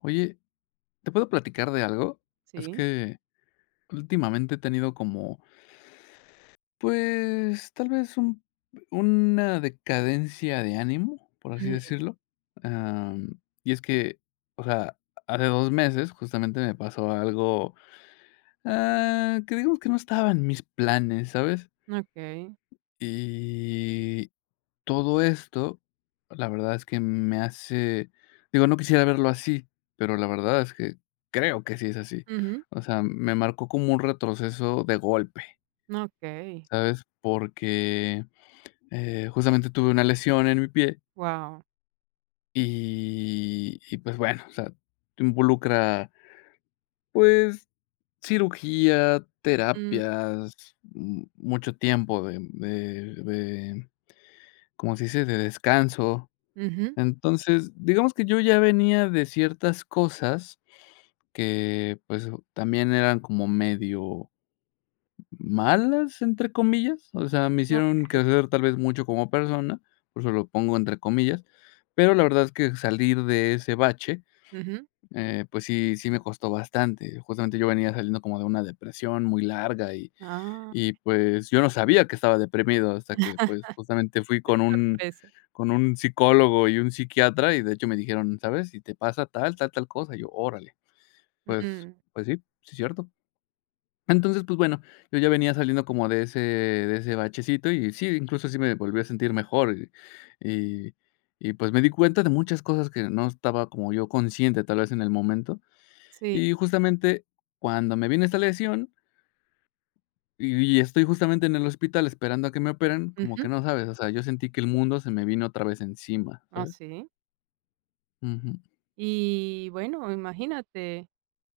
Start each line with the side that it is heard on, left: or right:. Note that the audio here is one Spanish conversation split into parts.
left: Oye, ¿te puedo platicar de algo? Es
right: Sí.
left: que últimamente he tenido como, pues, tal vez un una decadencia de ánimo, por así
right: Mm,
left: decirlo. Y es que, o sea, hace 2 meses justamente me pasó algo, que digamos que no estaba en mis planes, ¿sabes?
right: okey.
left: Y Todo esto, la verdad es que me hace digo, no quisiera verlo así, pero la verdad es que creo que sí es así.
right: Ujú.
left: O sea, me marcó como un retroceso de golpe,
right: Okey.
left: ¿sabes? Porque, justamente tuve una lesión en mi pie
right: Guau.
left: y pues bueno, o sea, involucra, pues, cirugía,
right: Mm,
left: terapias, mucho tiempo de, ¿cómo se dice?, de descanso.
right: ujú.
left: Entonces, digamos que yo ya venía de ciertas cosas que, pues, también eran como medio malas, entre comillas, o sea, me
right: No.
left: hicieron crecer tal vez mucho como persona, por eso lo pongo entre comillas, pero la verdad es que salir de ese bache,
right: Ujú.
left: pues sí, sí me costó bastante. Justamente yo venía saliendo como de una depresión muy larga
right: Ah,
left: y, pues, yo no sabía que estaba deprimido hasta que, pues, justamente fui con un
right: sorpresa.
left: con un psicólogo y un psiquiatra, y de hecho me dijeron: "¿Sabes? Si te pasa tal, tal, tal cosa". Y yo: "Órale". Pues
right: Mm,
left: pues sí, sí es cierto. Entonces, pues bueno, yo ya venía saliendo como de ese bachecito y sí, incluso sí me volví a sentir mejor y y y, pues, me di cuenta de muchas cosas que no estaba como yo consciente, tal vez, en el momento.
right: sí.
left: Y justamente cuando me vino esta lesión, y estoy justamente en el hospital esperando a que me operen, como
right: Ujú.
left: que no sabes, o sea, yo sentí que el mundo se me vino otra vez encima,
right: Ah,
left: ¿sabes?
right: sí.
left: Ujú.
right: Y bueno, imagínate,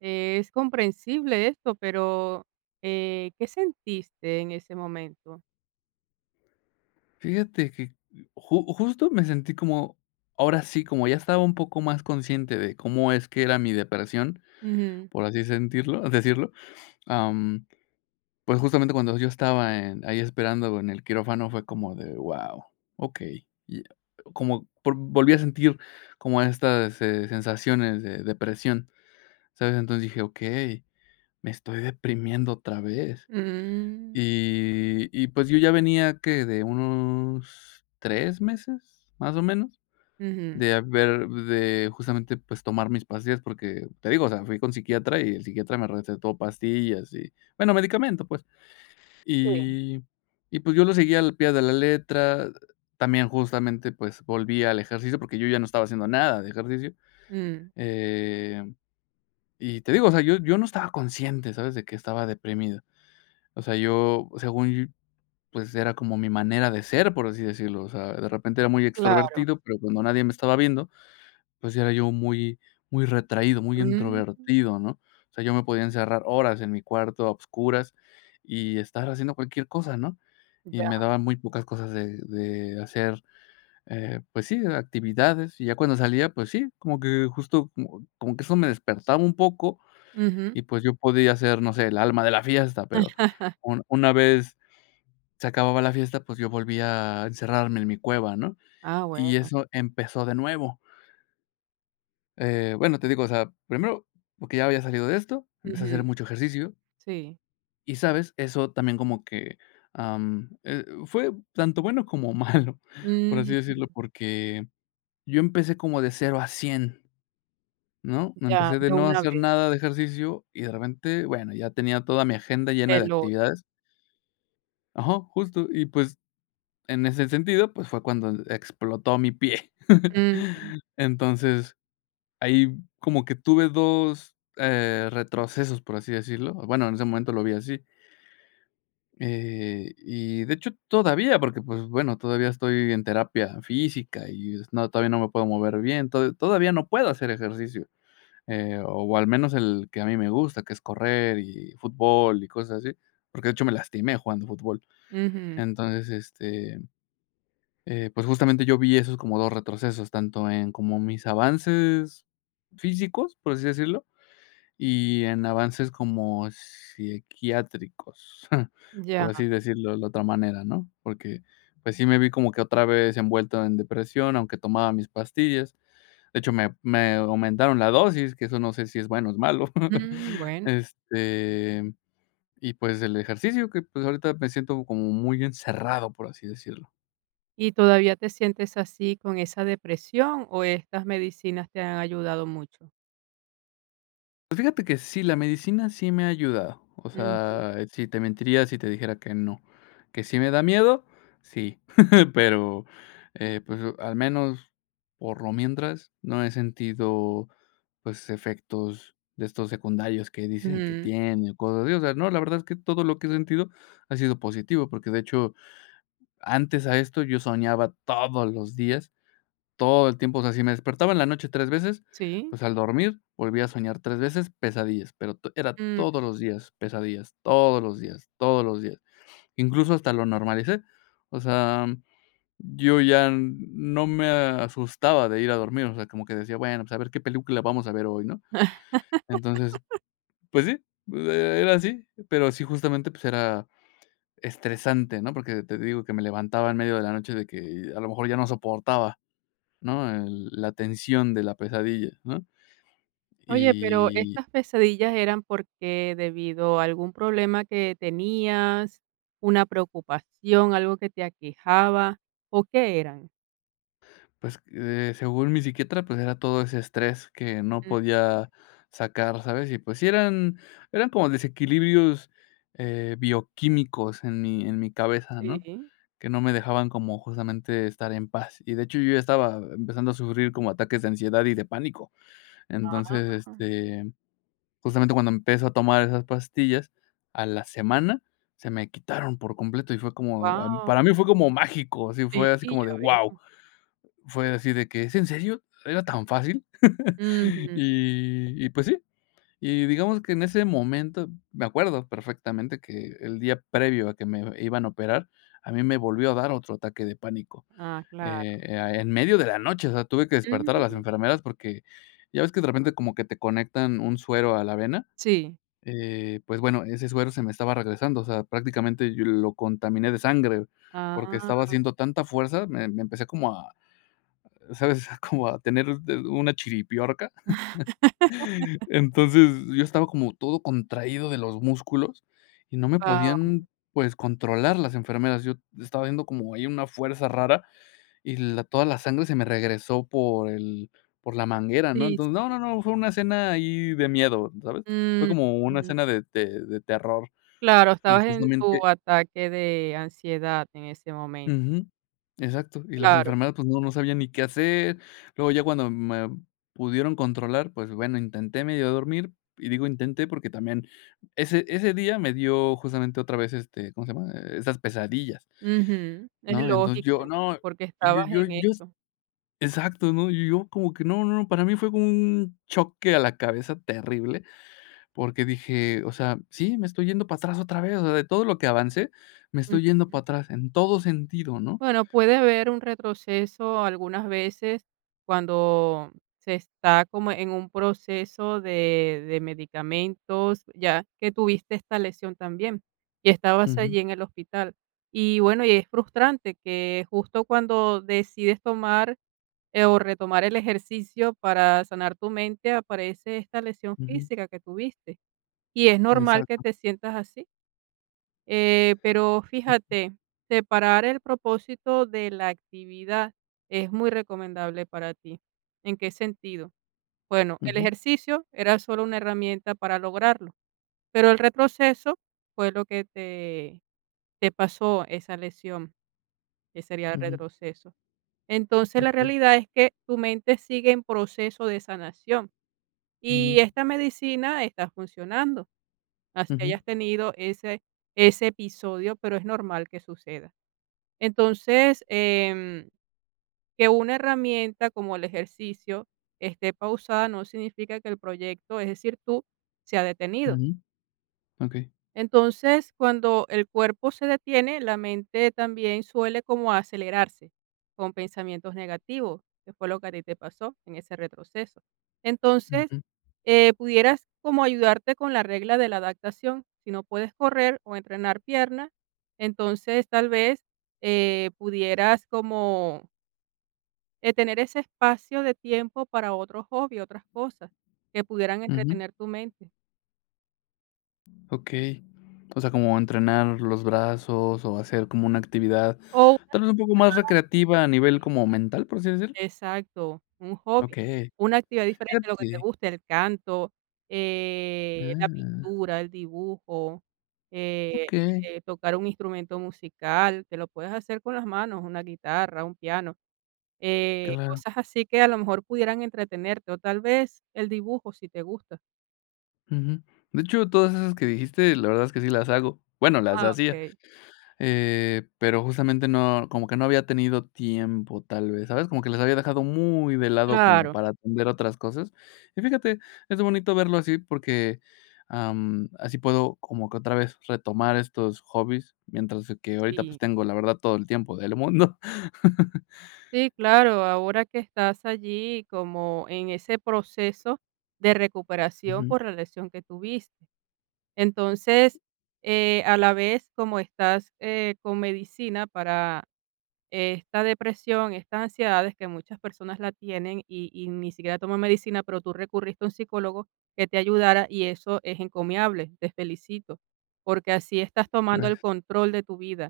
right: es comprensible esto, pero, ¿qué sentiste en ese momento?
left: Fíjate que ju justo me sentí como, ahora sí, como ya estaba un poco más consciente de cómo es que era mi depresión,
right: Ujú.
left: por así sentirlo decirlo, am, pues, justamente cuando yo estaba en ahí esperando en el quirófano fue como de: "Wow, okey", y como por volví a sentir como estas, sensaciones de depresión, ¿sabes? Entonces dije: "Okey. Me estoy deprimiendo otra vez".
right: Mm,
left: Y, pues, yo ya venía, que de unos 3 meses, más o menos,
right: ujú.
left: de justamente, pues, tomar mis pastillas, porque te digo, o sea, fui con psiquiatra y el psiquiatra me recetó pastillas y, bueno, medicamento, pues.
right: Sí.
left: Y y, pues, yo lo seguía al pie de la letra. También, justamente, pues, volví al ejercicio, porque yo ya no estaba haciendo nada de ejercicio.
right: Mm,
left: Eh, y te digo, o sea, yo no estaba consciente, ¿sabes?, de que estaba deprimido. O sea, yo, según yo, pues, era como mi manera de ser, por así decirlo. O sea, de repente era muy
right: claro.
left: extrovertido, pero cuando nadie me estaba viendo, pues, era yo muy retraído, muy
right: Mm,
left: introvertido, ¿no? O sea, yo me podía encerrar horas en mi cuarto a obscuras y estar haciendo cualquier cosa, ¿no? Y
right: ya.
left: me daban muy pocas cosas de hacer, pues sí, actividades. Y ya cuando salía, pues sí, como que justo como que eso me despertaba un poco
right: Ujú.
left: y, pues, yo podía ser, no sé, el alma de la fiesta, pero un una vez se acababa la fiesta, pues yo volvía a encerrarme en mi cueva, ¿no?
right: Ah,
left: Y
right: bueno.
left: eso empezó de nuevo. Bueno, te digo, o sea, primero, porque ya había salido de esto, empecé a
right: Ujú.
left: hacer mucho ejercicio
right: Sí.
left: y, ¿sabes? Eso también como que fue tanto bueno como malo, por así
right: Mm.
left: decirlo, porque yo empecé como de cero a 100, ¿no?
right: Ya,
left: Empecé de
right: de
left: no
right: una
left: hacer
right: vez,
left: nada de ejercicio y de repente, bueno, ya tenía toda mi agenda
right: de
left: llena de
right: lo,
left: actividades. Ajá, justo. Y pues en ese sentido, pues, fue cuando explotó mi pie.
right: ujú,
left: Entonces, ahí como que tuve 2 retrocesos, por así decirlo. Bueno, en ese momento lo vi así. Y de hecho, todavía, porque, pues, bueno, todavía estoy en terapia física y no, todavía no me puedo mover bien, to todavía no puedo hacer ejercicio, o al menos el que a mí me gusta, que es correr y fútbol y cosas así, porque de hecho me lastimé jugando fútbol.
right: ujú,
left: Entonces, pues, justamente yo vi esos como 2 retrocesos, tanto en como mis avances físicos, por así decirlo, y en avances como psiquiátricos, por
right: ya,
left: así decirlo de la otra manera, ¿no? Porque, pues, sí me vi como que otra vez envuelto en depresión, aunque tomaba mis pastillas. De hecho, me aumentaron la dosis, que eso no sé si es bueno o es malo.
right: mm, bueno.
left: Este, y, pues, el ejercicio que, pues, ahorita me siento como muy encerrado, por así decirlo.
right: ¿Y todavía te sientes así con esa depresión o estas medicinas te han ayudado mucho?
left: Pues fíjate que sí, la medicina sí me ha ayudado. O
right: Ujú,
left: sea, sí te mentiría si te dijera que no. Que sí me da miedo, sí. Pero, pues, al menos por lo mientras no he sentido, pues, efectos de estos secundarios que dicen que
right: ujú,
left: tiene o cosas así. O sea, no, la verdad es que todo lo que he sentido ha sido positivo, porque de hecho, antes a esto yo soñaba todos los días todo el tiempo, o sea, si me despertaba en la noche 3 veces,
right: sí,
left: pues, al dormir volvía a soñar 3 veces pesadillas, pero to era
right: mm.
left: todos los días pesadillas, todos los días, todos los días. Incluso hasta lo normalicé. O sea, yo ya no me asustaba de ir a dormir, o sea, como que decía: "Bueno, pues, a ver qué película vamos a ver hoy", ¿no? Entonces, pues sí, era así, pero sí, justamente, pues, era estresante, ¿no? Porque te digo que me levantaba en medio de la noche de que a lo mejor ya no soportaba. ¿No? El La tensión de la pesadilla, ¿no?
right: Oye, pero
left: Y,
right: estas pesadillas eran porque debido a algún problema que tenías, una preocupación, algo que te aquejaba, ¿o qué eran?
left: pues, según mi psiquiatra, pues, era todo ese estrés que no
right: Mm,
left: podía sacar, ¿sabes? Y, pues, sí eran como desequilibrios, bioquímicos en mi cabeza, ¿no?
right: sí,
left: Que no me dejaban como justamente estar en paz. Y, de hecho, yo ya estaba empezando a sufrir como ataques de ansiedad y de pánico. Entonces,
right: ah,
left: justamente cuando empiezo a tomar esas pastillas, a la semana se me quitaron por completo y fue como,
right: guau,
left: para mí fue como mágico, así
right: sí,
left: fue así como
right: ya
left: de wow,
right: veo.
left: fue así de que, ¿es en serio? ¿Era tan fácil?
right: Ujú,
left: Y pues sí, y digamos que en ese momento me acuerdo perfectamente que el día previo a que me iban a operar, a mí me volvió a dar otro ataque de pánico,
right: ah, claro,
left: en medio de la noche, o sea, tuve que despertar a las
right: mm.
left: enfermeras porque, ¿ya ves que de repente como que te conectan un suero a la vena?
right: Sí.
left: Pues bueno, ese suero se me estaba regresando, o sea, prácticamente yo lo contaminé de sangre, porque estaba
right: Ah,
left: haciendo tanta fuerza, me empecé como a, ¿sabes? Como a tener de una chiripiorca. Entonces, yo estaba como todo contraído de los músculos y no me
right: guau.
left: podían, pues, controlar las enfermeras. Yo estaba viendo como ahí una fuerza rara y la toda la sangre se me regresó por el por la manguera, ¿no?
right: Sí,
left: Entonces, no, no,
right: sí.
left: no, fue una escena ahí de miedo, ¿sabes? Fue
right: Mm,
left: como una
right: ujú.
left: escena de terror.
right: Claro,
left: Y
right: estabas en tu
left: justamente
right: ataque de ansiedad en ese momento.
left: ujú, exacto, y las
right: Claro.
left: enfermeras, pues, no sabían ni qué hacer. Luego ya cuando me pudieron controlar, pues, bueno, intenté medio dormir, y digo intenté porque también ese día me dio justamente otra vez, este, ¿cómo se llama? Esas pesadillas,
right: Ujú. Es
left: ¿no? Entonces
right: lógico,
left: yo no,
right: porque
left: yo
right: estabas
left: yo
right: en
left: yo
right: eso.
left: exacto, ¿no? Yo yo como que no, no, no, para mí fue como un choque a la cabeza terrible, porque dije, o sea, sí, me estoy yendo para atrás otra vez, o sea, de todo lo que avancé, me estoy yendo para atrás en todo sentido, ¿no?
right: Bueno, puede haber un retroceso algunas veces cuando se está como en un proceso de medicamentos, ya que tuviste esta lesión también y estabas
left: Ujú,
right: allí en el hospital. Y bueno, y es frustrante que justo cuando decides tomar o retomar el ejercicio para sanar tu mente, aparece esta lesión
left: ujú.
right: física que tuviste. Y es normal que
left: Exacto.
right: te sientas así, pero fíjate, separar el propósito de la actividad es muy recomendable para ti. ¿En qué sentido? Bueno, el
left: Ujú,
right: ejercicio era solo una herramienta para lograrlo, pero el retroceso fue lo que te pasó esa lesión, que sería el
left: ujú.
right: retroceso. Entonces la
left: Okey.
right: realidad es que tu mente sigue en proceso de sanación y
left: Ujú,
right: esta medicina está funcionando. Así
left: ujú,
right: hayas tenido ese episodio, pero es normal que suceda. Entonces, que una herramienta como el ejercicio esté pausada no significa que el proyecto, es decir, tú, se ha detenido.
left: ujú. Okey.
right: Entonces, cuando el cuerpo se detiene, la mente también suele como acelerarse con pensamientos negativos, que fue lo que a ti te pasó en ese retroceso. Entonces,
left: Ujú,
right: pudieras como ayudarte con la regla de la adaptación. Si no puedes correr o entrenar pierna, entonces tal vez pudieras como tener ese espacio de tiempo para otros hobbies, otras cosas que pudieran
left: ujú.
right: entretener tu mente.
left: Okey. O sea, como entrenar los brazos o hacer como una actividad,
right: O una.
left: tal vez un poco más recreativa a nivel como mental, por así decirlo.
right: Exacto, un hobby,
left: Okey.
right: una actividad diferente, lo que te
left: Fíjate.
right: guste, el canto, la
left: Ah,
right: pintura, el dibujo, eh,
left: okey,
right: tocar un instrumento musical, que lo puedes hacer con las manos, una guitarra, un piano,
left: claro.
right: cosas así que a lo mejor pudieran entretenerte, o tal vez el dibujo si te gusta.
left: Ujú. De hecho, todas esas que dijiste, la verdad es que sí las hago. Bueno, las
right: Ah,
left: hacía.
right: okey,
left: Pero justamente no, como que no había tenido tiempo, tal vez, ¿sabes? Como que les había dejado muy de lado como
right: claro,
left: para atender otras cosas. Y fíjate, es bonito verlo así porque, así puedo como que otra vez retomar estos hobbies, mientras que ahorita,
right: sí.
left: pues, tengo, la verdad, todo el tiempo del mundo.
right: Sí, claro, ahora que estás allí como en ese proceso de recuperación
left: Ujú,
right: por la lesión que tuviste. Entonces, a la vez, como estás con medicina para esta depresión, estas ansiedades que muchas personas la tienen y ni siquiera toman medicina, pero tú recurriste a un psicólogo que te ayudara y eso es encomiable, te felicito, porque así estás tomando el
left: gracias,
right: control de tu vida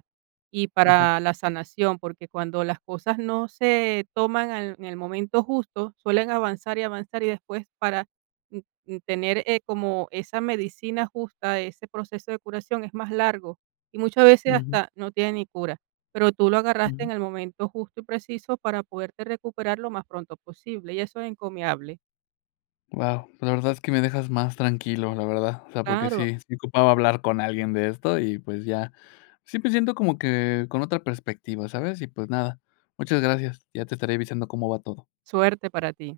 right: y
left: exacto.
right: para la sanación, porque cuando las cosas no se toman en el momento justo, suelen avanzar y avanzar y después para mm, tener, como esa medicina justa, ese proceso de curación es más largo y muchas veces
left: Ujú,
right: hasta no tiene ni cura. Pero tú lo agarraste
left: ujú.
right: en el momento justo y preciso para poderte recuperar lo más pronto posible, y eso es encomiable.
left: Wow, la verdad es que me dejas más tranquilo, la verdad. O sea, porque
right: Claro,
left: sí, sí ocupaba hablar con alguien de esto y, pues, ya sí me siento como que con otra perspectiva, ¿sabes? Y, pues, nada, muchas gracias. Ya te estaré avisando cómo va todo.
right: suerte para ti.